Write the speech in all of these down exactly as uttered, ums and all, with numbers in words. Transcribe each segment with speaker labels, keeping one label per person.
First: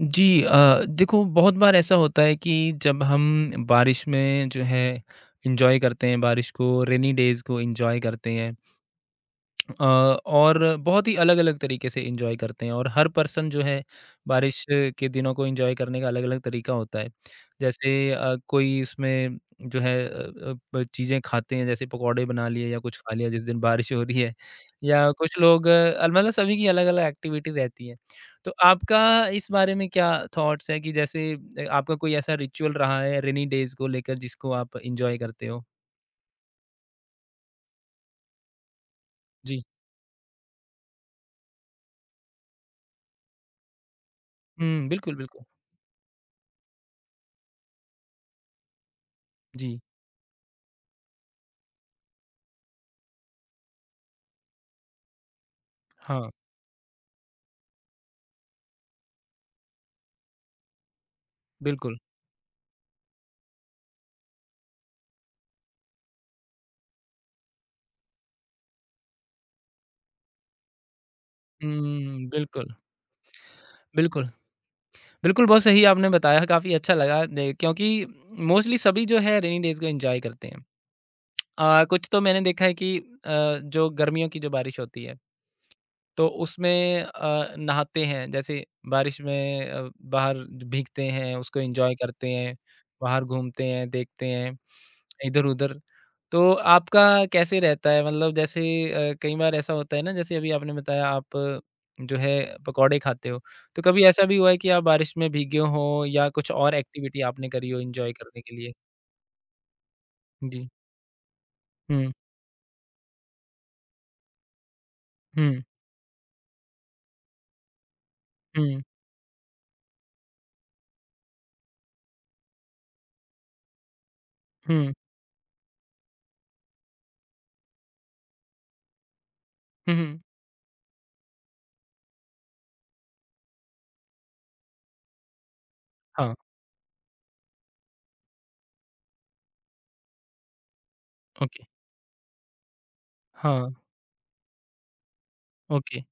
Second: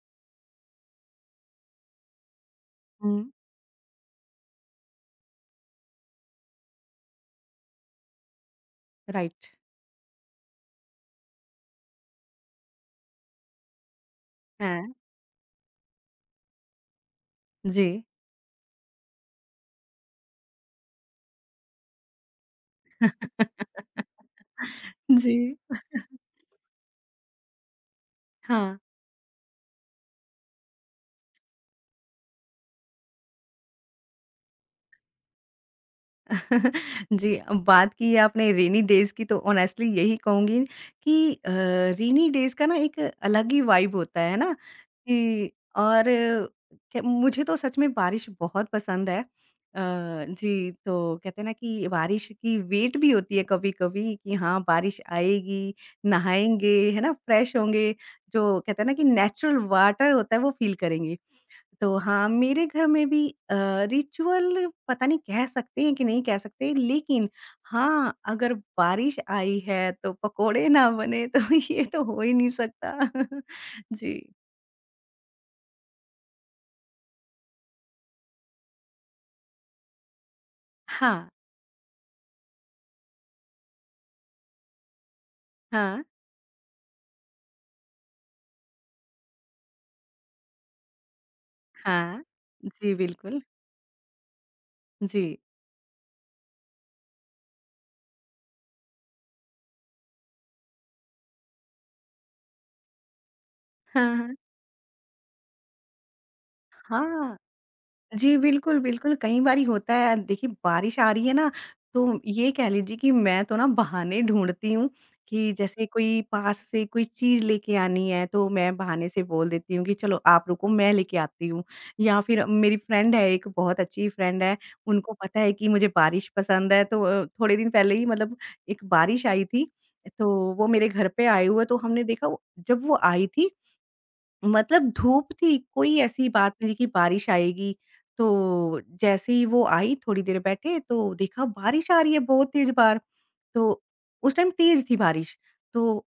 Speaker 1: जी अ, देखो बहुत बार ऐसा होता है कि जब
Speaker 2: हुँ,
Speaker 1: हम बारिश में जो है एंजॉय करते हैं बारिश को रेनी डेज़ को एंजॉय करते हैं
Speaker 2: राइट।
Speaker 1: अ, और बहुत ही अलग-अलग तरीके से एन्जॉय करते हैं और हर पर्सन जो है बारिश
Speaker 2: हैं,
Speaker 1: के दिनों को एन्जॉय करने का अलग-अलग तरीका होता है।
Speaker 2: जी,
Speaker 1: जैसे अ, कोई इसमें जो है अ अ, ब चीज़ें खाते हैं जैसे पकौड़े बना लिए या कुछ खा लिया जिस दिन बारिश हो रही है या कुछ
Speaker 2: जी।
Speaker 1: लोग अ, मतलब सभी की अलग-अलग एक्टिविटी रहती है। तो
Speaker 2: हाँ।
Speaker 1: आपका इस बारे में क्या थॉट्स है कि जैसे अ, आपका कोई ऐसा रिचुअल रहा है रेनी डेज़ को लेकर जिसको आप एन्जॉय करते हो?
Speaker 2: जी, अब बात की है आपने रेनी डेज़ की तो
Speaker 1: जी।
Speaker 2: ऑनेस्टली यही कहूँगी कि अ, रेनी डेज़ का ना एक अलग ही वाइब होता है ना?
Speaker 1: हुँ, बिल्कुल, बिल्कुल।
Speaker 2: कि और क मुझे तो सच में बारिश बहुत पसंद है। अ,
Speaker 1: जी,
Speaker 2: जी, तो कहते हैं ना कि बारिश की वेट भी होती है कभी-कभी कि हाँ, बारिश आएगी,
Speaker 1: हाँ,
Speaker 2: नहाएँगे, है ना? फ्रेश होंगे, जो कहते हैं ना कि नेचुरल वाटर होता है वो फ़ील करेंगे। तो
Speaker 1: बिल्कुल।
Speaker 2: हाँ, मेरे घर में भी अ, रिचुअल पता नहीं कह सकते हैं कि नहीं कह सकते, लेकिन हाँ, अगर बारिश आई है तो पकोड़े ना बने तो ये तो हो
Speaker 1: हुँ,
Speaker 2: ही नहीं
Speaker 1: बिल्कुल।
Speaker 2: सकता। जी।
Speaker 1: बिल्कुल, बिल्कुल बहुत सही आपने बताया, काफ़ी अच्छा लगा दे क्योंकि मोस्टली सभी जो है रेनी डेज़ को एन्जॉय करते हैं।
Speaker 2: हाँ,
Speaker 1: अ, कुछ तो मैंने देखा है कि अ, जो गर्मियों की जो बारिश होती है,
Speaker 2: हाँ,
Speaker 1: तो उसमें अ, नहाते हैं, जैसे बारिश में अ, बाहर भीगते हैं, उसको एन्जॉय
Speaker 2: हाँ।
Speaker 1: करते हैं,
Speaker 2: जी,
Speaker 1: बाहर
Speaker 2: बिल्कुल।
Speaker 1: घूमते हैं, देखते हैं,
Speaker 2: जी।
Speaker 1: इधर-उधर। तो आपका कैसे रहता है? मतलब जैसे अ, कई बार ऐसा होता है ना, जैसे अभी आपने बताया आप अ, जो है पकौड़े खाते हो, तो कभी
Speaker 2: हाँ,
Speaker 1: ऐसा
Speaker 2: हाँ।
Speaker 1: भी हुआ है कि आप बारिश में भीगे हों या कुछ और एक्टिविटी
Speaker 2: हाँ।
Speaker 1: आपने करी हो एन्जॉय
Speaker 2: जी,
Speaker 1: करने के लिए?
Speaker 2: बिल्कुल, बिल्कुल, कई बारी होता है। देखिए,
Speaker 1: जी।
Speaker 2: बारिश आ रही है ना,
Speaker 1: हुँ,
Speaker 2: तो ये कह लीजिए कि मैं तो ना बहाने ढूँढती हूँ कि
Speaker 1: हुँ,
Speaker 2: जैसे कोई पास से कोई चीज़ लेके आनी है, तो मैं
Speaker 1: हुँ,
Speaker 2: बहाने से बोल देती हूँ कि, "चलो, आप रुको, मैं लेके आती हूँ।" या फिर मेरी फ्रेंड है एक, बहुत अच्छी फ्रेंड है,
Speaker 1: हुँ,
Speaker 2: उनको पता है कि मुझे बारिश पसंद है, तो अ, थोड़े दिन पहले ही मतलब एक बारिश आई थी,
Speaker 1: हुँ, हुँ।
Speaker 2: तो वो मेरे घर पे आए हुए, तो हमने देखा, वो जब वो आई थी मतलब धूप थी, कोई ऐसी
Speaker 1: हाँ,
Speaker 2: बात नहीं थी कि बारिश आएगी, तो जैसे ही वो आई थोड़ी देर बैठे तो देखा
Speaker 1: ओके।
Speaker 2: बारिश आ रही है बहुत तेज़ बाहर,
Speaker 1: हाँ,
Speaker 2: तो उस टाइम तेज़ थी बारिश,
Speaker 1: ओके।
Speaker 2: तो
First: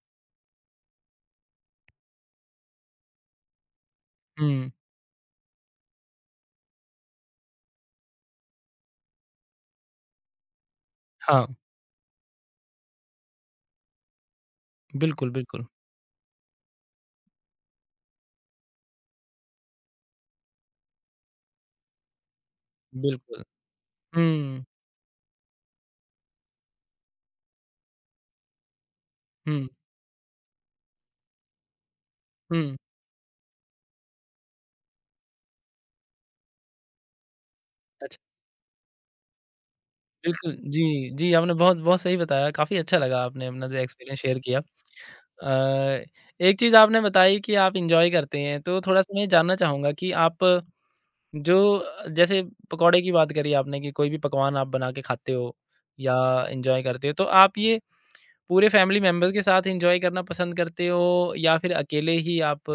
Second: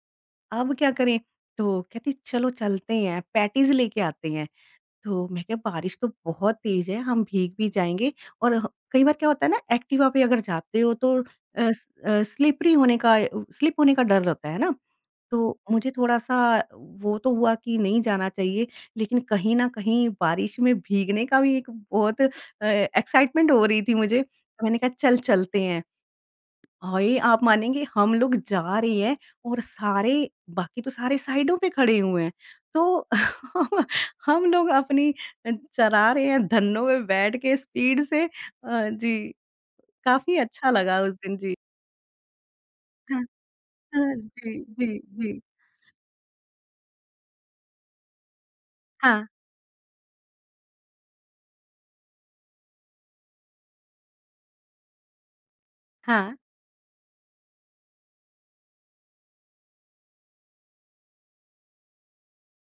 Speaker 2: अब क्या करें? तो कहती चलो चलते हैं पैटीज़ लेके आते हैं,
Speaker 1: हुँ,
Speaker 2: तो मैं क्या बारिश तो बहुत तेज़ है हम भीग भी जाएँगे और ह कई बार क्या होता है ना एक्टिवा पे अगर जाते हो तो अ,
Speaker 1: हाँ।
Speaker 2: स अ, स्लिपरी होने का अ, स्लिप होने का डर रहता है ना?
Speaker 1: बिल्कुल,
Speaker 2: तो
Speaker 1: बिल्कुल।
Speaker 2: मुझे थोड़ा-सा वो तो हुआ कि नहीं जाना चाहिए, लेकिन कहीं न कहीं बारिश में भीगने का भी एक बहुत अ,
Speaker 1: बिल्कुल।
Speaker 2: एक्साइटमेंट हो रही थी मुझे।
Speaker 1: हुँ,
Speaker 2: मैंने कहा चल चलते हैं। भाई आप मानेंगे हम लोग जा रहे हैं और
Speaker 1: हुँ,
Speaker 2: सारे बाकी तो सारे साइडों पे खड़े हुए हैं।
Speaker 1: हुँ।
Speaker 2: तो हम हम लोग अपनी अ, चला रहे हैं धन्नों में बैठ के स्पीड
Speaker 1: अच्छा,
Speaker 2: से। अ, जी, काफ़ी
Speaker 1: बिल्कुल।
Speaker 2: अच्छा
Speaker 1: जी,
Speaker 2: लगा उस
Speaker 1: जी,
Speaker 2: दिन जी।
Speaker 1: आपने बहुत बहुत सही बताया, काफ़ी अच्छा लगा
Speaker 2: हाँ,
Speaker 1: आपने अपना जो
Speaker 2: हाँ,
Speaker 1: एक्सपीरियंस शेयर किया।
Speaker 2: जी, जी, जी।
Speaker 1: अ, एक चीज़ आपने बताई कि आप एन्जॉय करते हैं, तो थोड़ा-सा मैं
Speaker 2: हाँ,
Speaker 1: ये जानना चाहूँगा कि आप जो जैसे पकौड़े की बात करी आपने कि कोई भी पकवान आप बना के खाते हो या
Speaker 2: हाँ।
Speaker 1: एन्जॉय करते हो, तो आप ये पूरे फैमिली मेंबर्स के साथ एन्जॉय करना पसंद करते हो या फिर अकेले ही आप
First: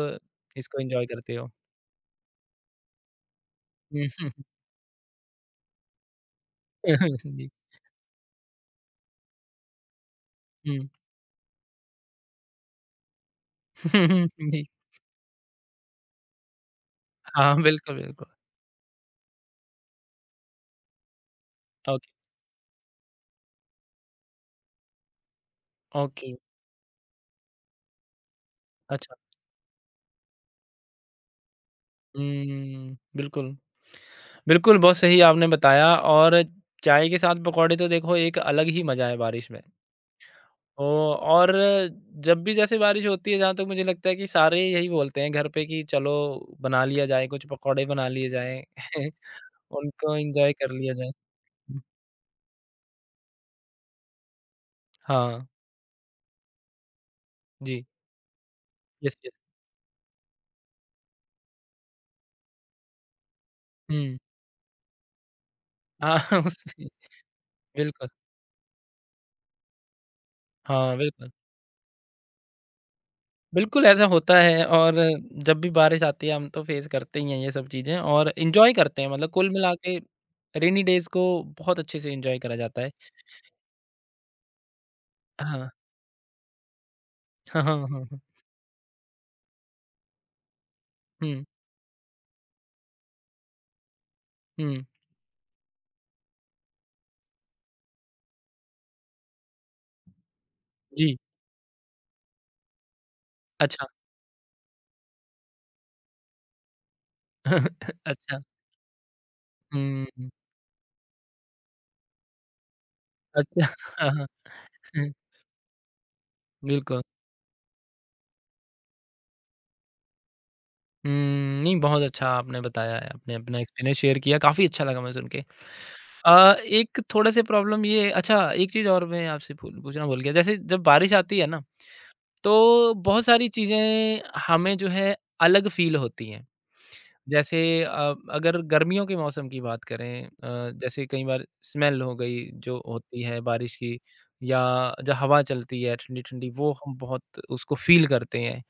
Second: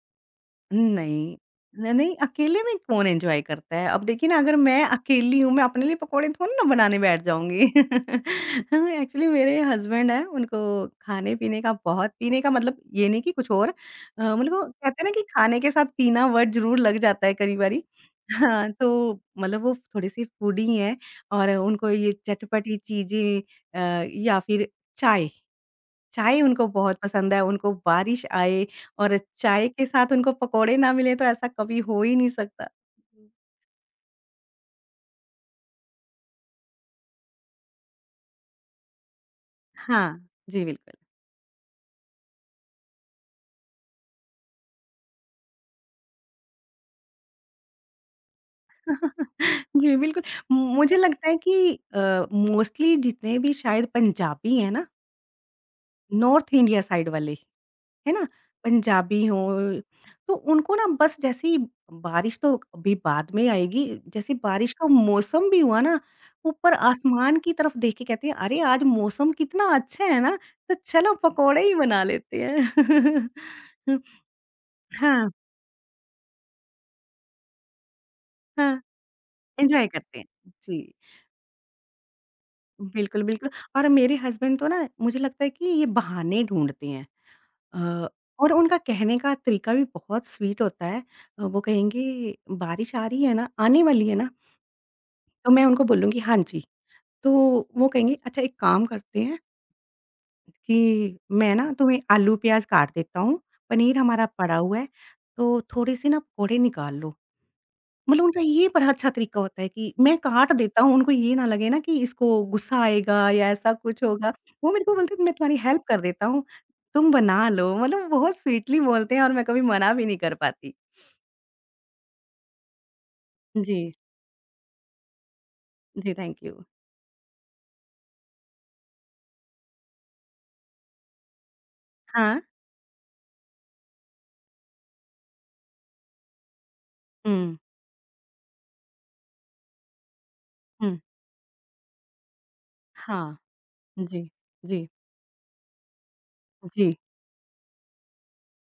Speaker 1: इसको एन्जॉय करते
Speaker 2: नहीं,
Speaker 1: हो?
Speaker 2: न नहीं अकेले में कौन एन्जॉय करता है? अब
Speaker 1: हुँ,
Speaker 2: देखिए
Speaker 1: हुँ,
Speaker 2: ना अगर मैं अकेली हूँ, मैं अपने लिए पकौड़े थोड़ी ना बनाने बैठ
Speaker 1: जी।
Speaker 2: जाऊँगी। हाँ, एक्चुअली मेरे हस्बैंड हैं, उनको
Speaker 1: हुँ।
Speaker 2: खाने-पीने का बहुत पीने का मतलब ये नहीं कि कुछ और अ, मतलब वो
Speaker 1: जी।
Speaker 2: कहते हैं ना कि खाने के साथ पीना वर्ड ज़रूर लग जाता है
Speaker 1: हाँ,
Speaker 2: कई बारी।
Speaker 1: बिल्कुल, बिल्कुल।
Speaker 2: हाँ, तो मतलब वो थोड़े-से फूडी हैं और उनको
Speaker 1: ओके,
Speaker 2: ये चटपटी चीज़ें अ, या फिर चाय
Speaker 1: ओके,
Speaker 2: चाय उनको बहुत पसंद है, उनको बारिश आए
Speaker 1: अच्छा।
Speaker 2: और चाय के साथ उनको पकौड़े ना मिले तो ऐसा कभी हो ही नहीं सकता।
Speaker 1: हुँ,
Speaker 2: जी।
Speaker 1: बिल्कुल। बिल्कुल, बहुत सही आपने बताया और चाय के साथ पकौड़े तो देखो एक अलग ही मज़ा है बारिश में।
Speaker 2: हाँ, जी
Speaker 1: ओ
Speaker 2: बिल्कुल।
Speaker 1: और जब भी जैसे बारिश होती है, जहाँ तक मुझे लगता है कि सारे यही बोलते हैं घर पे कि चलो बना लिया जाए, कुछ पकौड़े बना लिए जाएँ,
Speaker 2: जी
Speaker 1: उनको
Speaker 2: बिल्कुल,
Speaker 1: एन्जॉय कर लिया
Speaker 2: मुझे
Speaker 1: जाए।
Speaker 2: लगता है कि
Speaker 1: हुँ,
Speaker 2: अ, मोस्टली जितने भी शायद पंजाबी हैं ना,
Speaker 1: हाँ,
Speaker 2: नॉर्थ इंडिया साइड वाले
Speaker 1: जी।
Speaker 2: है ना?
Speaker 1: Yes,
Speaker 2: Punjabi
Speaker 1: yes.
Speaker 2: हों, तो उनको ना बस जैसे ही बारिश तो अभी बाद में आएगी,
Speaker 1: हुँ।
Speaker 2: जैसे बारिश का मौसम भी हुआ ना,
Speaker 1: हाँ,
Speaker 2: ऊपर
Speaker 1: उसमें
Speaker 2: आसमान की तरफ देख के
Speaker 1: बिल्कुल।
Speaker 2: कहते हैं, "अरे! आज मौसम कितना अच्छा है ना, तो
Speaker 1: हाँ,
Speaker 2: चलो
Speaker 1: बिल्कुल।
Speaker 2: पकोड़े ही बना लेते हैं।"
Speaker 1: बिल्कुल,
Speaker 2: हुँ,
Speaker 1: ऐसा होता है और
Speaker 2: हाँ,
Speaker 1: जब भी बारिश आती है हम तो फ़ेस करते ही हैं ये सब चीज़ें और एन्जॉय
Speaker 2: हाँ,
Speaker 1: करते हैं मतलब कुल मिला
Speaker 2: एन्जॉय
Speaker 1: के
Speaker 2: करते हैं। जी,
Speaker 1: रेनी डेज़ को बहुत अच्छे से एन्जॉय करा जाता है।
Speaker 2: बिल्कुल, बिल्कुल और मेरे हस्बैंड तो ना मुझे लगता है कि
Speaker 1: हाँ।
Speaker 2: ये बहाने ढूँढते हैं।
Speaker 1: हाँ, हाँ, हाँ,
Speaker 2: अ,
Speaker 1: हाँ।
Speaker 2: और उनका कहने का तरीका भी बहुत स्वीट होता है। अ,
Speaker 1: हुँ,
Speaker 2: वो कहेंगे, "बारिश आ रही है ना? आने वाली है ना?"
Speaker 1: हुँ।
Speaker 2: तो मैं उनको बोलूँगी, "हाँ जी।" तो वो कहेंगे, "अच्छा एक काम करते हैं कि
Speaker 1: जी,
Speaker 2: मैं ना तुम्हें आलू प्याज़ काट देता हूँ,
Speaker 1: अच्छा।
Speaker 2: पनीर हमारा पड़ा हुआ है, तो थोड़े से ना पकौड़े निकाल लो।" मतलब
Speaker 1: अच्छा।
Speaker 2: उनका ये बड़ा अच्छा तरीका होता है कि
Speaker 1: हुँ,
Speaker 2: मैं
Speaker 1: हुँ।
Speaker 2: काट देता हूँ, उनको ये ना लगे ना कि इसको गुस्सा आएगा या
Speaker 1: अच्छा
Speaker 2: ऐसा कुछ
Speaker 1: हाँ, हाँ।
Speaker 2: होगा। वो मेरे को
Speaker 1: हम्म,
Speaker 2: बोलते हैं, "मैं तुम्हारी हेल्प कर देता हूँ,
Speaker 1: बिल्कुल।
Speaker 2: तुम बना लो।" मतलब बहुत स्वीटली बोलते हैं और मैं कभी मना भी नहीं कर पाती।
Speaker 1: हुँ, नहीं बहुत अच्छा आपने बताया है, आपने अपना
Speaker 2: जी,
Speaker 1: एक्सपीरियंस शेयर किया, काफ़ी अच्छा लगा मुझे सुन के।
Speaker 2: जी, थैंक
Speaker 1: अ,
Speaker 2: यू।
Speaker 1: एक थोड़े-से प्रॉब्लम ये अच्छा एक चीज़ और मैं आपसे पूल पूछना भूल गया, जैसे जब बारिश आती है ना
Speaker 2: हाँ।
Speaker 1: तो बहुत सारी चीज़ें हमें जो है अलग फ़ील होती हैं।
Speaker 2: हुँ,
Speaker 1: जैसे अ, अगर गर्मियों के मौसम की बात करें अ,
Speaker 2: हुँ।
Speaker 1: जैसे कई बार स्मेल हो गई जो होती
Speaker 2: हाँ।
Speaker 1: है बारिश की
Speaker 2: जी,
Speaker 1: या
Speaker 2: जी,
Speaker 1: जो हवा चलती है ठंडी-ठंडी वो
Speaker 2: जी,
Speaker 1: हम बहुत उसको फ़ील करते हैं।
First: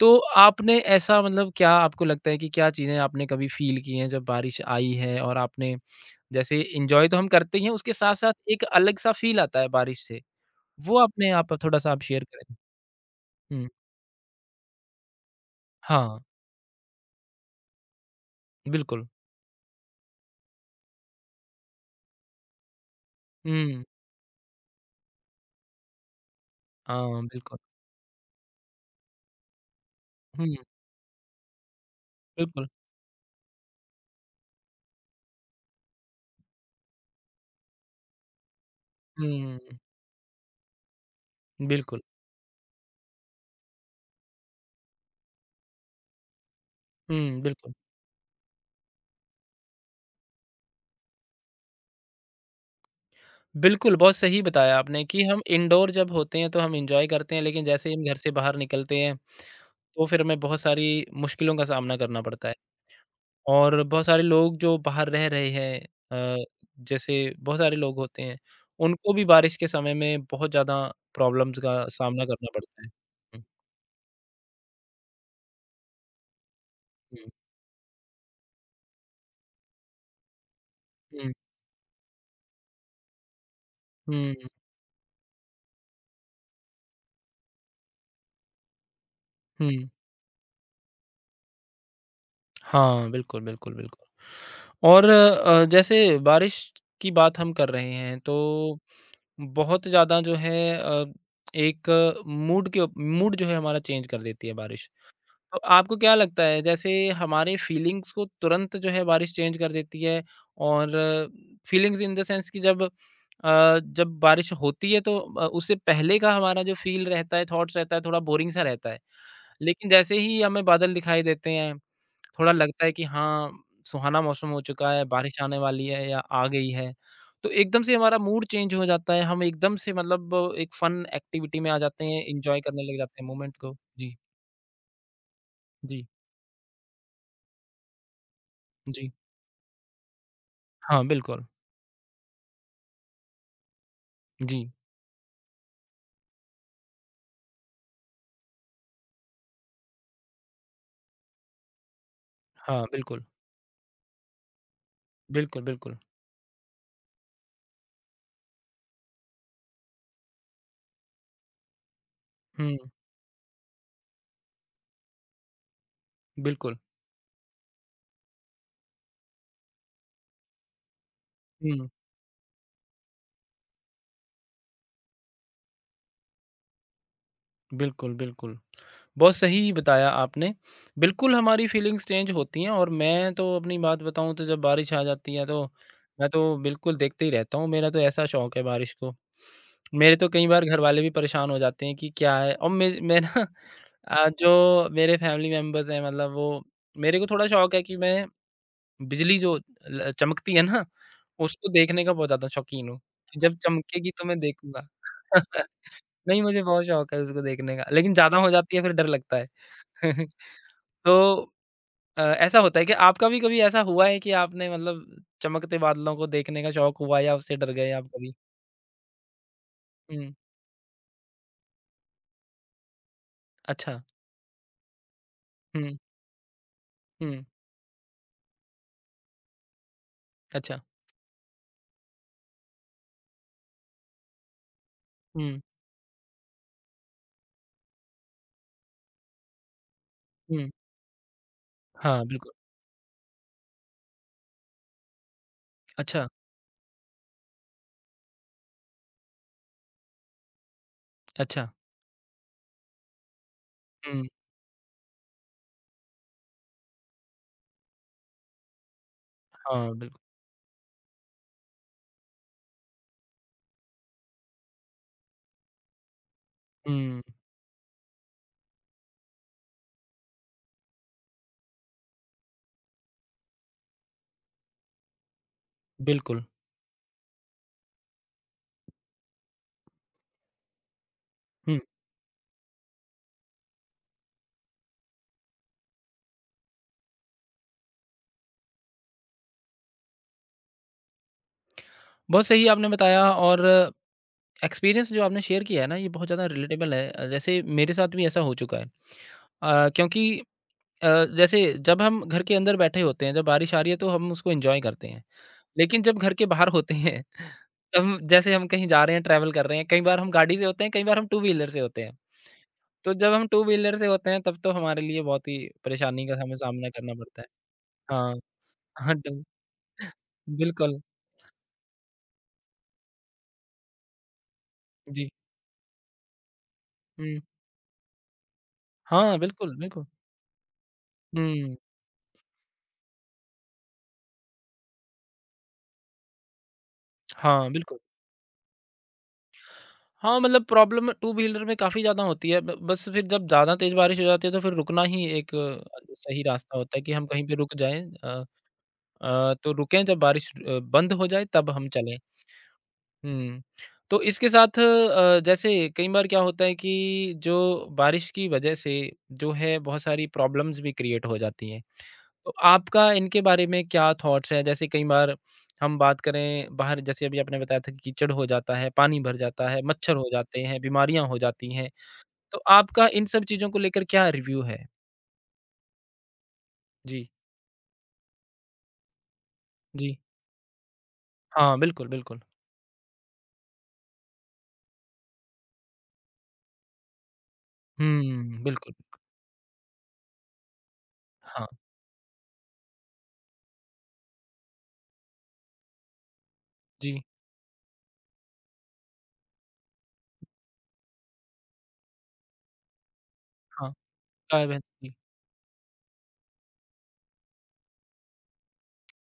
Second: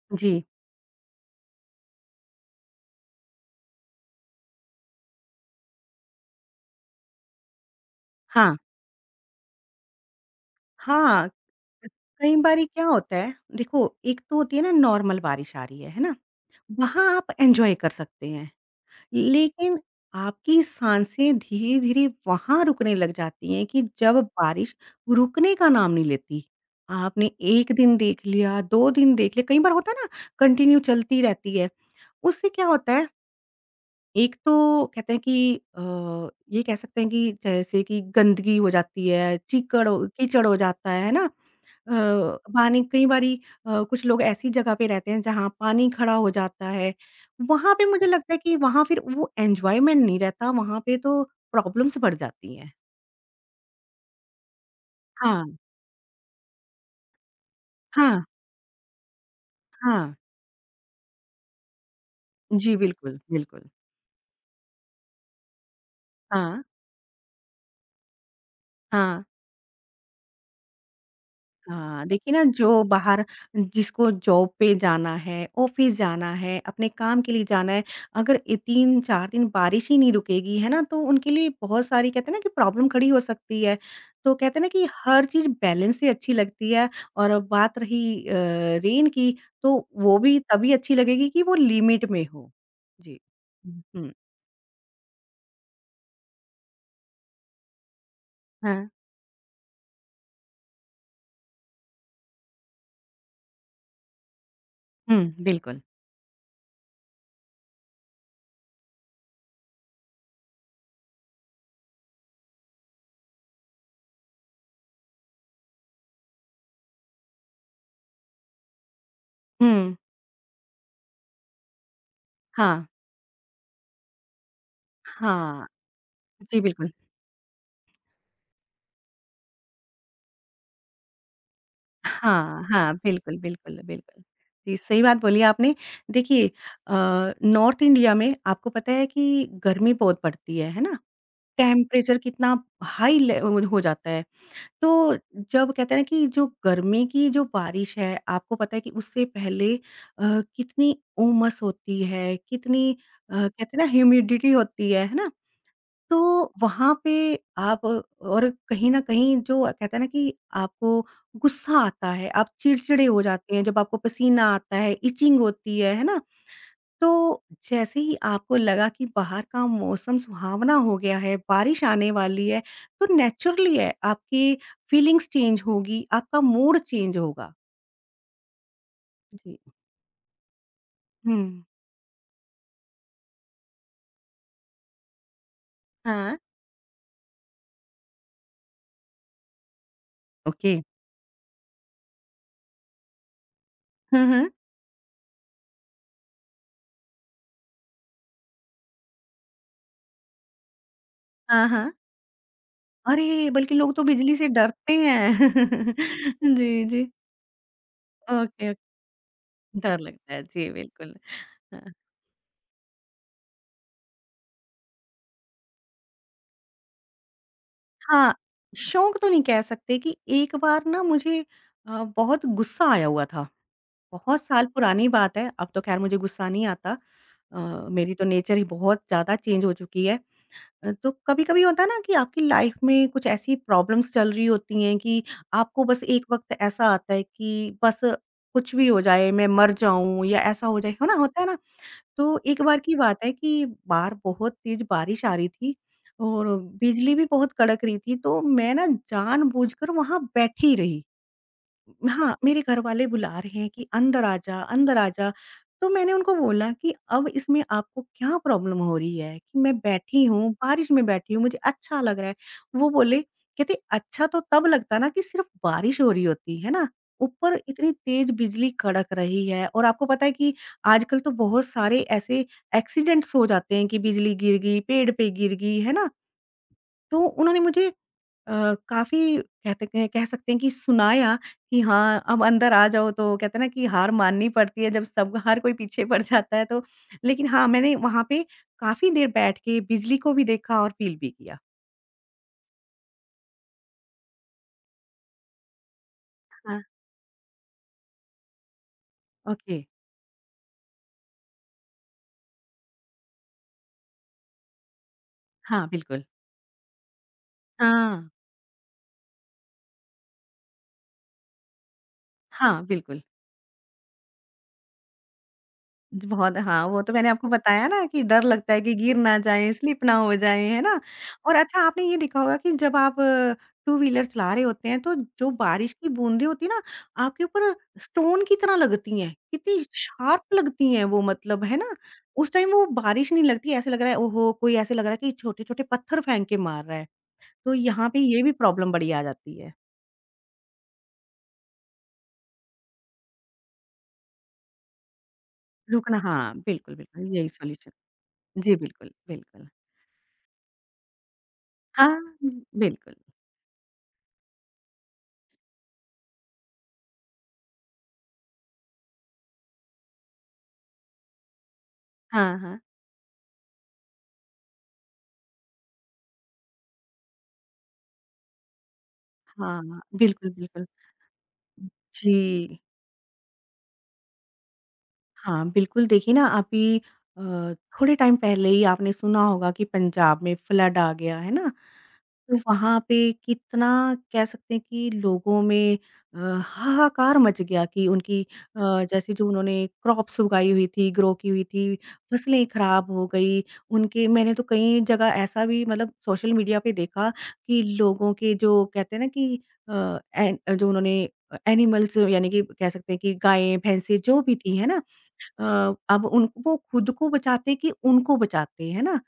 Speaker 1: तो
Speaker 2: जी।
Speaker 1: आपने ऐसा मतलब क्या आपको लगता है कि क्या चीज़ें आपने कभी फ़ील की हैं जब बारिश आई है और आपने जैसे एन्जॉय तो हम करते ही हैं उसके साथ-साथ
Speaker 2: हाँ,
Speaker 1: एक अलग-सा फ़ील आता है बारिश से। वो
Speaker 2: हाँ।
Speaker 1: अपने आप थोड़ा-सा आप शेयर
Speaker 2: कई
Speaker 1: करें?
Speaker 2: बारी क्या होता है,
Speaker 1: हुँ।
Speaker 2: देखो एक तो होती है ना नॉर्मल बारिश आ रही है, है ना?
Speaker 1: हाँ।
Speaker 2: वहाँ आप एन्जॉय कर सकते हैं।
Speaker 1: बिल्कुल।
Speaker 2: लेकिन आपकी साँसें धीरे-धीरे वहाँ रुकने लग जाती हैं कि
Speaker 1: हुँ।
Speaker 2: जब बारिश रुकने का नाम नहीं लेती।
Speaker 1: हाँ,
Speaker 2: आपने
Speaker 1: बिल्कुल।
Speaker 2: एक दिन देख लिया, दो दिन देख लिया, कई बार होता है ना
Speaker 1: हुँ,
Speaker 2: कंटिन्यू चलती रहती है। उससे क्या
Speaker 1: बिल्कुल।
Speaker 2: होता है एक तो कहते हैं कि अ, ये कह सकते हैं कि जैसे कि गंदगी हो जाती है,
Speaker 1: हुँ,
Speaker 2: चीकड़ हो कीचड़ हो जाता है, है ना? अ,
Speaker 1: बिल्कुल।
Speaker 2: पानी कई बारी अ, कुछ लोग ऐसी जगह पे रहते हैं जहाँ पानी खड़ा हो जाता है,
Speaker 1: हुँ, बिल्कुल।
Speaker 2: वहाँ पे मुझे लगता है कि वहाँ फिर वो एन्जॉयमेंट नहीं रहता, वहाँ पे तो प्रॉब्लम्स बढ़ जाती हैं।
Speaker 1: बिल्कुल, बहुत सही बताया आपने कि हम
Speaker 2: हाँ,
Speaker 1: इंडोर जब होते हैं तो हम एन्जॉय करते हैं, लेकिन जैसे ही हम घर
Speaker 2: हाँ,
Speaker 1: से बाहर निकलते हैं, तो
Speaker 2: हाँ।
Speaker 1: फिर हमें बहुत सारी मुश्किलों का सामना करना पड़ता है।
Speaker 2: जी, बिल्कुल, बिल्कुल।
Speaker 1: और बहुत सारे लोग जो बाहर रह रहे हैं अ,
Speaker 2: हाँ,
Speaker 1: जैसे बहुत सारे लोग होते हैं, उनको
Speaker 2: हाँ।
Speaker 1: भी बारिश के समय में बहुत ज़्यादा प्रॉब्लम्स का
Speaker 2: हाँ,
Speaker 1: सामना
Speaker 2: देखिए ना
Speaker 1: करना पड़ता
Speaker 2: जो
Speaker 1: है।
Speaker 2: बाहर
Speaker 1: हुँ,
Speaker 2: जिसको जॉब पे जाना है, ऑफ़िस जाना है, अपने काम
Speaker 1: हुँ,
Speaker 2: के लिए जाना है, अगर ये तीन चार दिन बारिश ही नहीं रुकेगी, है ना? तो उनके
Speaker 1: हुँ,
Speaker 2: लिए बहुत सारी कहते हैं ना कि प्रॉब्लम खड़ी हो सकती है। तो
Speaker 1: हुँ,
Speaker 2: कहते हैं ना कि हर चीज़ बैलेंस से अच्छी लगती है और अब बात रही अ, रेन की तो
Speaker 1: हुँ।
Speaker 2: वो भी तभी अच्छी लगेगी कि वो लिमिट में हो।
Speaker 1: हाँ,
Speaker 2: जी।
Speaker 1: बिल्कुल, बिल्कुल,
Speaker 2: हुँ,
Speaker 1: बिल्कुल।
Speaker 2: हुँ।
Speaker 1: और अ, जैसे बारिश की बात हम कर रहे हैं, तो
Speaker 2: हाँ।
Speaker 1: बहुत ज़्यादा जो है अ, एक मूड के उप मूड जो है हमारा चेंज कर देती है बारिश।
Speaker 2: हुँ,
Speaker 1: तो
Speaker 2: बिल्कुल।
Speaker 1: आपको क्या लगता है जैसे हमारे फीलिंग्स को तुरंत जो है बारिश चेंज कर देती है और फीलिंग्स इन द सेंस कि जब अ, जब बारिश होती है तो अ, उससे पहले का हमारा जो फ़ील रहता है, थॉट्स रहता है, थोड़ा बोरिंग सा रहता है। लेकिन
Speaker 2: हुँ।
Speaker 1: जैसे ही हमें बादल दिखाई देते हैं थोड़ा
Speaker 2: हाँ।
Speaker 1: लगता है कि हाँ, सुहाना मौसम हो चुका है, बारिश आने
Speaker 2: हाँ।
Speaker 1: वाली है या आ
Speaker 2: जी,
Speaker 1: गई
Speaker 2: बिल्कुल।
Speaker 1: है। तो एकदम से हमारा मूड चेंज हो जाता है, हम एकदम से मतलब एक फन एक्टिविटी में आ जाते हैं, एन्जॉय
Speaker 2: हाँ,
Speaker 1: करने
Speaker 2: हाँ,
Speaker 1: लग जाते हैं
Speaker 2: बिल्कुल,
Speaker 1: मोमेंट को।
Speaker 2: बिल्कुल,
Speaker 1: जी,
Speaker 2: बिल्कुल। जी, सही बात बोली आपने।
Speaker 1: जी,
Speaker 2: देखिए अ, नॉर्थ इंडिया में आपको पता है
Speaker 1: जी।
Speaker 2: कि गर्मी बहुत पड़ती है, है ना?
Speaker 1: हाँ, बिल्कुल।
Speaker 2: टेम्परेचर कितना हाई ले अ, हो जाता है।
Speaker 1: जी,
Speaker 2: तो जब कहते हैं ना कि जो गर्मी की जो बारिश है, आपको पता है कि उससे पहले अ, कितनी उमस होती है,
Speaker 1: हाँ,
Speaker 2: कितनी
Speaker 1: बिल्कुल।
Speaker 2: अ, कहते हैं ना ह्यूमिडिटी होती है, है ना?
Speaker 1: बिल्कुल, बिल्कुल।
Speaker 2: तो वहाँ पे आप और कहीं न कहीं जो कहते हैं ना कि आपको गुस्सा आता है, आप
Speaker 1: हुँ,
Speaker 2: चिड़चिड़े हो जाते हैं, जब आपको पसीना आता है, इचिंग होती है, है ना?
Speaker 1: बिल्कुल।
Speaker 2: तो जैसे ही आपको लगा कि बाहर का मौसम सुहावना हो गया है, बारिश
Speaker 1: हुँ,
Speaker 2: आने वाली है, तो नेचुरली है आपकी फीलिंग्स चेंज होगी, आपका मूड चेंज होगा।
Speaker 1: बिल्कुल, बिल्कुल। बहुत
Speaker 2: जी।
Speaker 1: सही बताया आपने। बिल्कुल,
Speaker 2: हुँ।
Speaker 1: हमारी फीलिंग्स चेंज होती हैं और मैं तो अपनी बात बताऊँ तो जब बारिश आ जाती है तो मैं
Speaker 2: हाँ।
Speaker 1: तो बिल्कुल देखते ही रहता हूँ। मेरा तो ऐसा शौक है बारिश को। मेरे तो कई बार
Speaker 2: ओके।
Speaker 1: घरवाले भी परेशान हो जाते हैं कि क्या है और मैं मैं ना
Speaker 2: हुँ,
Speaker 1: अ,
Speaker 2: हुँ।
Speaker 1: जो मेरे फैमिली मेंबर्स हैं मतलब वो मेरे को थोड़ा शौक है कि मैं बिजली जो ल चमकती है ना,
Speaker 2: हाँ,
Speaker 1: उसको
Speaker 2: हाँ।
Speaker 1: देखने का बहुत ज़्यादा शौकीन हूँ। कि
Speaker 2: अरे!
Speaker 1: जब
Speaker 2: बल्कि लोग तो
Speaker 1: चमकेगी तो
Speaker 2: बिजली
Speaker 1: मैं
Speaker 2: से
Speaker 1: देखूँगा।
Speaker 2: डरते हैं।
Speaker 1: नहीं, मुझे
Speaker 2: जी,
Speaker 1: बहुत
Speaker 2: जी।
Speaker 1: शौक है उसको देखने का, लेकिन ज़्यादा हो
Speaker 2: ओके,
Speaker 1: जाती है
Speaker 2: ओके।
Speaker 1: फिर डर लगता है।
Speaker 2: डर लगता है। जी, बिल्कुल।
Speaker 1: तो
Speaker 2: हाँ।
Speaker 1: अ, ऐसा होता है कि आपका भी कभी ऐसा हुआ है कि आपने मतलब चमकते बादलों को देखने का शौक हुआ या उससे डर गए आप कभी?
Speaker 2: हाँ, शौक तो नहीं कह सकते कि
Speaker 1: हुँ,
Speaker 2: एक बार ना मुझे अ, बहुत गुस्सा आया हुआ था।
Speaker 1: अच्छा।
Speaker 2: बहुत साल पुरानी बात है, अब तो
Speaker 1: हुँ,
Speaker 2: ख़ैर मुझे गुस्सा नहीं आता।
Speaker 1: हुँ,
Speaker 2: अ, मेरी तो नेचर ही बहुत ज़्यादा चेंज हो चुकी है।
Speaker 1: अच्छा।
Speaker 2: अ, तो कभी-कभी होता है ना कि आपकी लाइफ़ में कुछ ऐसी प्रॉब्लम्स चल रही होती हैं कि
Speaker 1: हुँ,
Speaker 2: आपको बस एक वक़्त ऐसा आता है कि बस कुछ भी हो जाए, मैं मर जाऊँ या ऐसा
Speaker 1: हुँ।
Speaker 2: हो जाए, है ना? होता है ना?
Speaker 1: हाँ,
Speaker 2: तो
Speaker 1: बिल्कुल।
Speaker 2: एक बार की बात है कि बाहर बहुत तेज बारिश आ रही थी
Speaker 1: अच्छा,
Speaker 2: और बिजली भी बहुत कड़क रही थी, तो मैं ना जानबूझकर वहाँ बैठी रही।
Speaker 1: अच्छा।
Speaker 2: हाँ, मेरे घरवाले बुला रहे हैं कि अंदर
Speaker 1: हुँ,
Speaker 2: आ जा, अंदर आ जा। तो मैंने उनको बोला कि अब इसमें आपको क्या प्रॉब्लम हो रही है कि मैं
Speaker 1: हाँ, बिल्कुल।
Speaker 2: बैठी हूँ, बारिश में बैठी हूँ, मुझे अच्छा लग रहा है। वो बोले कहते अच्छा तो तब लगता ना कि सिर्फ़ बारिश हो रही होती, है ना?
Speaker 1: हुँ,
Speaker 2: ऊपर इतनी तेज़ बिजली कड़क रही है और आपको पता है कि आजकल तो बहुत सारे ऐसे एक्सीडेंट्स हो जाते हैं कि बिजली गिर गई, पेड़ पे गिर गई, है ना?
Speaker 1: बिल्कुल।
Speaker 2: तो उन्होंने मुझे अ, काफ़ी कहते हैं कह सकते हैं कि सुनाया
Speaker 1: हुँ,
Speaker 2: कि हाँ, अब अंदर आ जाओ तो कहते हैं ना कि हार माननी पड़ती है जब सब हर कोई पीछे पड़ जाता है तो लेकिन हाँ, मैंने वहाँ पे काफ़ी देर बैठ के बिजली को भी देखा और फ़ील भी किया।
Speaker 1: बहुत सही आपने बताया और एक्सपीरियंस जो आपने शेयर किया है ना, ये बहुत ज़्यादा
Speaker 2: हाँ।
Speaker 1: रिलेटेबल है। अ, जैसे मेरे साथ भी ऐसा हो चुका है
Speaker 2: ओके,
Speaker 1: अ, क्योंकि अ, जैसे जब हम घर के अंदर बैठे होते हैं, जब बारिश आ रही है तो हम उसको एन्जॉय करते हैं।
Speaker 2: हाँ,
Speaker 1: लेकिन जब
Speaker 2: बिल्कुल।
Speaker 1: घर के बाहर होते हैं, तब
Speaker 2: हाँ।
Speaker 1: जैसे हम कहीं जा रहे हैं, ट्रैवल कर रहे हैं, कई बार हम गाड़ी से होते हैं, कई बार हम टू व्हीलर से होते हैं।
Speaker 2: हाँ,
Speaker 1: तो
Speaker 2: बिल्कुल।
Speaker 1: जब हम टू व्हीलर से होते हैं, तब तो हमारे लिए बहुत ही
Speaker 2: जी,
Speaker 1: परेशानी का हमें
Speaker 2: बहुत हाँ,
Speaker 1: सामना
Speaker 2: वो तो
Speaker 1: करना
Speaker 2: मैंने
Speaker 1: पड़ता है।
Speaker 2: आपको बताया ना कि
Speaker 1: हाँ,
Speaker 2: डर लगता है कि
Speaker 1: हाँ,
Speaker 2: गिर ना
Speaker 1: डन
Speaker 2: जाएँ, स्लिप ना हो जाएँ, है ना?
Speaker 1: बिल्कुल,
Speaker 2: और अच्छा आपने ये देखा होगा कि जब आप टू व्हीलर चला रहे होते हैं, तो
Speaker 1: जी।
Speaker 2: जो बारिश की बूंदें होती हैं ना,
Speaker 1: हुँ,
Speaker 2: आपके ऊपर स्टोन की तरह लगती हैं।
Speaker 1: हाँ, बिल्कुल,
Speaker 2: कितनी
Speaker 1: बिल्कुल।
Speaker 2: शार्प लगती हैं वो मतलब, है
Speaker 1: हुँ,
Speaker 2: ना? उस टाइम वो बारिश नहीं लगती, ऐसा लग रहा है, ओहो! कोई ऐसे लग रहा है कि छोटे-छोटे पत्थर फेंक के मार रहा है।
Speaker 1: हाँ,
Speaker 2: तो
Speaker 1: बिल्कुल।
Speaker 2: यहाँ पे ये भी प्रॉब्लम बड़ी आ जाती है।
Speaker 1: हाँ, मतलब प्रॉब्लम टू व्हीलर में काफ़ी ज़्यादा होती है। ब बस फिर जब ज़्यादा तेज़ बारिश हो जाती है, तो फिर रुकना ही एक अ,
Speaker 2: रुकना
Speaker 1: सही
Speaker 2: हाँ,
Speaker 1: रास्ता
Speaker 2: बिल्कुल,
Speaker 1: होता है कि
Speaker 2: बिल्कुल,
Speaker 1: हम कहीं
Speaker 2: यही
Speaker 1: पे रुक
Speaker 2: सॉल्यूशन।
Speaker 1: जाएँ। अ
Speaker 2: जी, बिल्कुल,
Speaker 1: अ,
Speaker 2: बिल्कुल।
Speaker 1: तो रुकें जब बारिश अ, बंद हो जाए, तब हम चलें।
Speaker 2: हाँ, बिल्कुल।
Speaker 1: हुँ। तो इसके साथ अ, जैसे कई बार क्या होता है कि जो बारिश की वजह से जो है बहुत सारी प्रॉब्लम्स भी क्रिएट हो जाती हैं। तो
Speaker 2: हाँ, हाँ।
Speaker 1: आपका इनके बारे में क्या थॉट्स हैं? जैसे कई बार हम बात करें बाहर जैसे अभी आपने बताया था कि कीचड़ हो जाता है, पानी भर जाता है,
Speaker 2: हाँ,
Speaker 1: मच्छर हो
Speaker 2: बिल्कुल,
Speaker 1: जाते हैं,
Speaker 2: बिल्कुल।
Speaker 1: बीमारियाँ हो जाती हैं। तो
Speaker 2: जी,
Speaker 1: आपका इन सब चीज़ों को लेकर क्या रिव्यू है?
Speaker 2: हाँ, बिल्कुल देखिए ना अभी
Speaker 1: जी,
Speaker 2: अ, थोड़े टाइम पहले ही आपने सुना होगा कि
Speaker 1: जी।
Speaker 2: पंजाब में फ्लड आ गया, है ना?
Speaker 1: हाँ, बिल्कुल, बिल्कुल।
Speaker 2: तो वहाँ पे कितना कह सकते हैं कि लोगों में अ, हाहाकार मच गया कि उनकी
Speaker 1: हुँ,
Speaker 2: अ,
Speaker 1: बिल्कुल।
Speaker 2: जैसे जो उन्होंने क्रॉप्स उगाई हुई थी, ग्रो की हुई
Speaker 1: हाँ,
Speaker 2: थी, फसलें ख़राब हो गई। उनके मैंने तो कई जगह ऐसा भी मतलब सोशल मीडिया पे
Speaker 1: जी,
Speaker 2: देखा कि लोगों के जो कहते हैं ना कि अ, एन जो उन्होंने अ, एनिमल्स यानी कि कह सकते हैं कि गायें,
Speaker 1: हाँ।
Speaker 2: भैंसे जो भी
Speaker 1: गाय
Speaker 2: थी, है
Speaker 1: भैंस
Speaker 2: ना? अ, अब उन वो खुद को बचाते कि उनको बचाते, है ना?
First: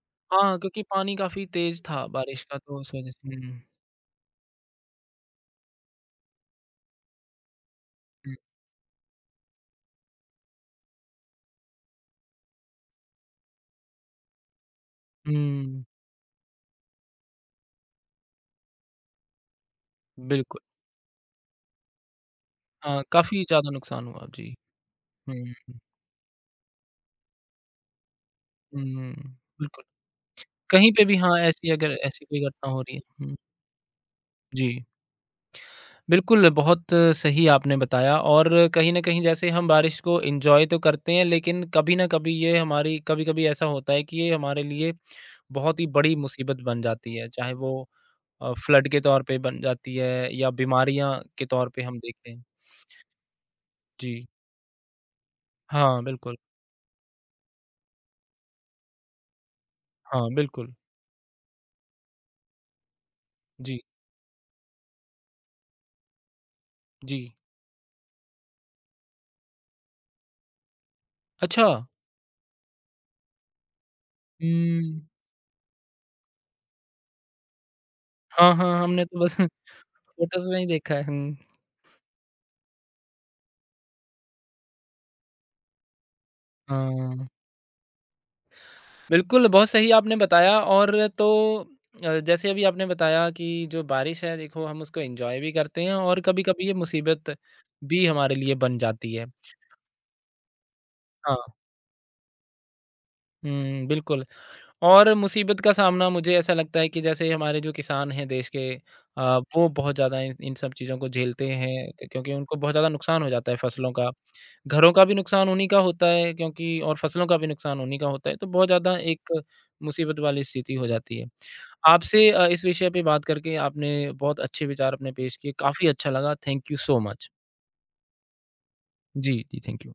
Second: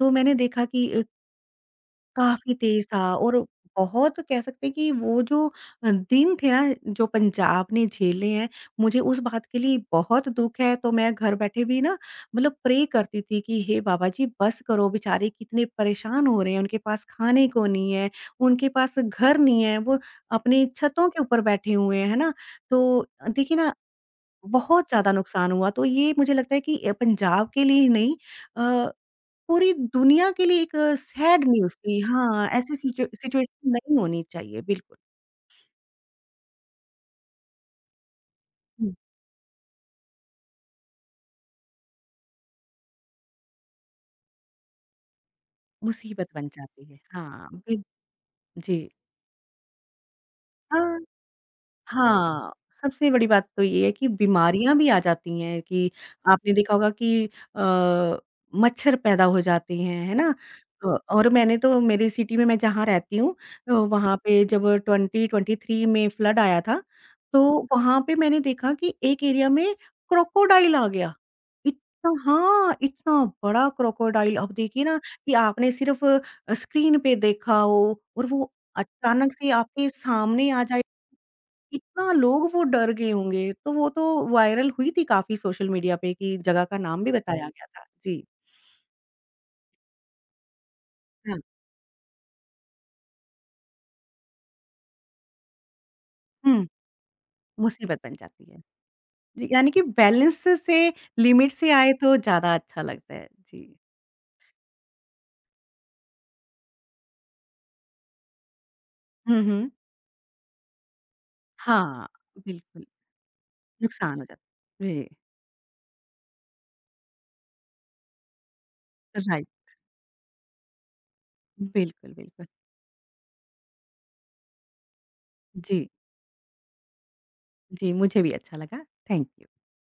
Speaker 2: तो मैंने
Speaker 1: हाँ,
Speaker 2: देखा
Speaker 1: क्योंकि
Speaker 2: कि
Speaker 1: पानी काफ़ी तेज़ था बारिश
Speaker 2: काफ़ी
Speaker 1: का तो
Speaker 2: तेज़
Speaker 1: उस वज़ह
Speaker 2: था
Speaker 1: से
Speaker 2: और
Speaker 1: हुँ,
Speaker 2: बहुत कह सकते हैं कि वो जो अ, दिन थे ना, जो पंजाब ने झेले
Speaker 1: हुँ,
Speaker 2: हैं, मुझे उस बात के लिए बहुत दुःख है। तो मैं घर बैठे भी ना मतलब प्रे करती थी कि हे बाबा जी बस करो, बेचारे कितने
Speaker 1: हुँ,
Speaker 2: परेशान हो रहे हैं, उनके पास खाने को नहीं है, उनके पास घर नहीं है, वो
Speaker 1: बिल्कुल।
Speaker 2: अपनी छतों के ऊपर बैठे हुए हैं, है ना? तो
Speaker 1: हाँ,
Speaker 2: अ,
Speaker 1: काफ़ी
Speaker 2: देखिए
Speaker 1: ज़्यादा
Speaker 2: ना
Speaker 1: नुकसान हुआ, जी।
Speaker 2: बहुत ज़्यादा
Speaker 1: हुँ,
Speaker 2: नुकसान हुआ।
Speaker 1: हुँ,
Speaker 2: तो ये मुझे लगता है कि अ, पंजाब के लिए ही नहीं अ
Speaker 1: हुँ,
Speaker 2: पूरी
Speaker 1: बिल्कुल।
Speaker 2: दुनिया के लिए एक
Speaker 1: कहीं पे भी हाँ,
Speaker 2: सैड
Speaker 1: ऐसी
Speaker 2: न्यूज़
Speaker 1: अगर
Speaker 2: थी
Speaker 1: ऐसी कोई
Speaker 2: हाँ,
Speaker 1: घटना
Speaker 2: ऐसी
Speaker 1: हो रही है
Speaker 2: सिचु
Speaker 1: हुँ,
Speaker 2: सिचुएशन नहीं होनी चाहिए
Speaker 1: जी।
Speaker 2: बिल्कुल।
Speaker 1: बिल्कुल, बहुत सही आपने बताया और
Speaker 2: हुँ।
Speaker 1: कहीं न कहीं जैसे हम बारिश को एन्जॉय तो करते हैं लेकिन कभी न कभी ये हमारी कभी-कभी ऐसा होता है कि ये हमारे लिए बहुत ही बड़ी
Speaker 2: मुसीबत बन
Speaker 1: मुसीबत बन
Speaker 2: जाती है।
Speaker 1: जाती है,
Speaker 2: हाँ,
Speaker 1: चाहे
Speaker 2: बिल
Speaker 1: वो अ,
Speaker 2: जी।
Speaker 1: फ्लड के तौर पे बन जाती है या
Speaker 2: हाँ।
Speaker 1: बीमारियाँ के तौर पे हम देखें।
Speaker 2: हाँ, सबसे बड़ी बात तो ये है कि
Speaker 1: जी।
Speaker 2: बीमारियाँ भी आ जाती हैं कि
Speaker 1: हाँ, बिल्कुल।
Speaker 2: आपने देखा होगा कि अ, मच्छर पैदा हो जाते हैं, है
Speaker 1: हाँ,
Speaker 2: ना?
Speaker 1: बिल्कुल।
Speaker 2: अ, और मैंने तो मेरी सिटी में मैं जहाँ रहती हूँ अ,
Speaker 1: जी,
Speaker 2: वहाँ पे जब ट्वेंटी ट्वेंटी थ्री में फ्लड आया था,
Speaker 1: जी।
Speaker 2: तो वहाँ पे मैंने देखा कि एक एरिया में क्रोकोडाइल आ गया।
Speaker 1: अच्छा!
Speaker 2: इतना हाँ, इतना बड़ा क्रोकोडाइल अब देखिए ना
Speaker 1: हुँ।
Speaker 2: कि आपने सिर्फ़ अ, स्क्रीन पे देखा हो और वो
Speaker 1: हाँ, हाँ, हमने तो
Speaker 2: अचानक
Speaker 1: बस
Speaker 2: से आपके
Speaker 1: फ़ोटोज़
Speaker 2: सामने
Speaker 1: में
Speaker 2: आ
Speaker 1: ही
Speaker 2: जाए
Speaker 1: देखा है। हुँ,
Speaker 2: इतना लोग वो डर गए होंगे, तो वो तो वायरल हुई थी काफ़ी सोशल मीडिया पे कि जगह का नाम भी
Speaker 1: हाँ।
Speaker 2: बताया गया था। जी,
Speaker 1: बिल्कुल, बहुत सही आपने बताया और तो
Speaker 2: हाँ।
Speaker 1: अ, जैसे अभी आपने बताया कि जो बारिश है देखो हम उसको एन्जॉय भी करते हैं और
Speaker 2: हुँ,
Speaker 1: कभी-कभी ये मुसीबत
Speaker 2: मुसीबत
Speaker 1: भी
Speaker 2: बन
Speaker 1: हमारे
Speaker 2: जाती
Speaker 1: लिए
Speaker 2: है।
Speaker 1: बन जाती है।
Speaker 2: जी, यानी कि बैलेंस से
Speaker 1: हाँ,
Speaker 2: लिमिट से आए तो ज़्यादा अच्छा लगता है। जी।
Speaker 1: हुँ, बिल्कुल। और मुसीबत का सामना मुझे ऐसा लगता है कि जैसे हमारे जो किसान हैं देश के अ,
Speaker 2: हुँ,
Speaker 1: वो
Speaker 2: हुँ।
Speaker 1: बहुत ज़्यादा इन इन सब चीज़ों को झेलते हैं
Speaker 2: हाँ,
Speaker 1: क क्योंकि उनको बहुत
Speaker 2: बिल्कुल,
Speaker 1: ज़्यादा नुकसान हो जाता है फसलों का।
Speaker 2: नुकसान हो जाता है।
Speaker 1: घरों का
Speaker 2: जी,
Speaker 1: भी नुकसान उन्हीं का होता है क्योंकि और फसलों का भी नुकसान उन्हीं का होता है, तो बहुत ज़्यादा एक
Speaker 2: राइट,
Speaker 1: मुसीबत वाली स्थिति हो जाती है।
Speaker 2: बिल्कुल,
Speaker 1: आपसे
Speaker 2: बिल्कुल।
Speaker 1: अ, इस विषय पे बात करके आपने बहुत अच्छे विचार अपने पेश किए,
Speaker 2: जी,
Speaker 1: काफ़ी अच्छा लगा। Thank you so much.
Speaker 2: जी, मुझे भी अच्छा लगा। थैंक
Speaker 1: जी,
Speaker 2: यू।
Speaker 1: जी, थैंक यू।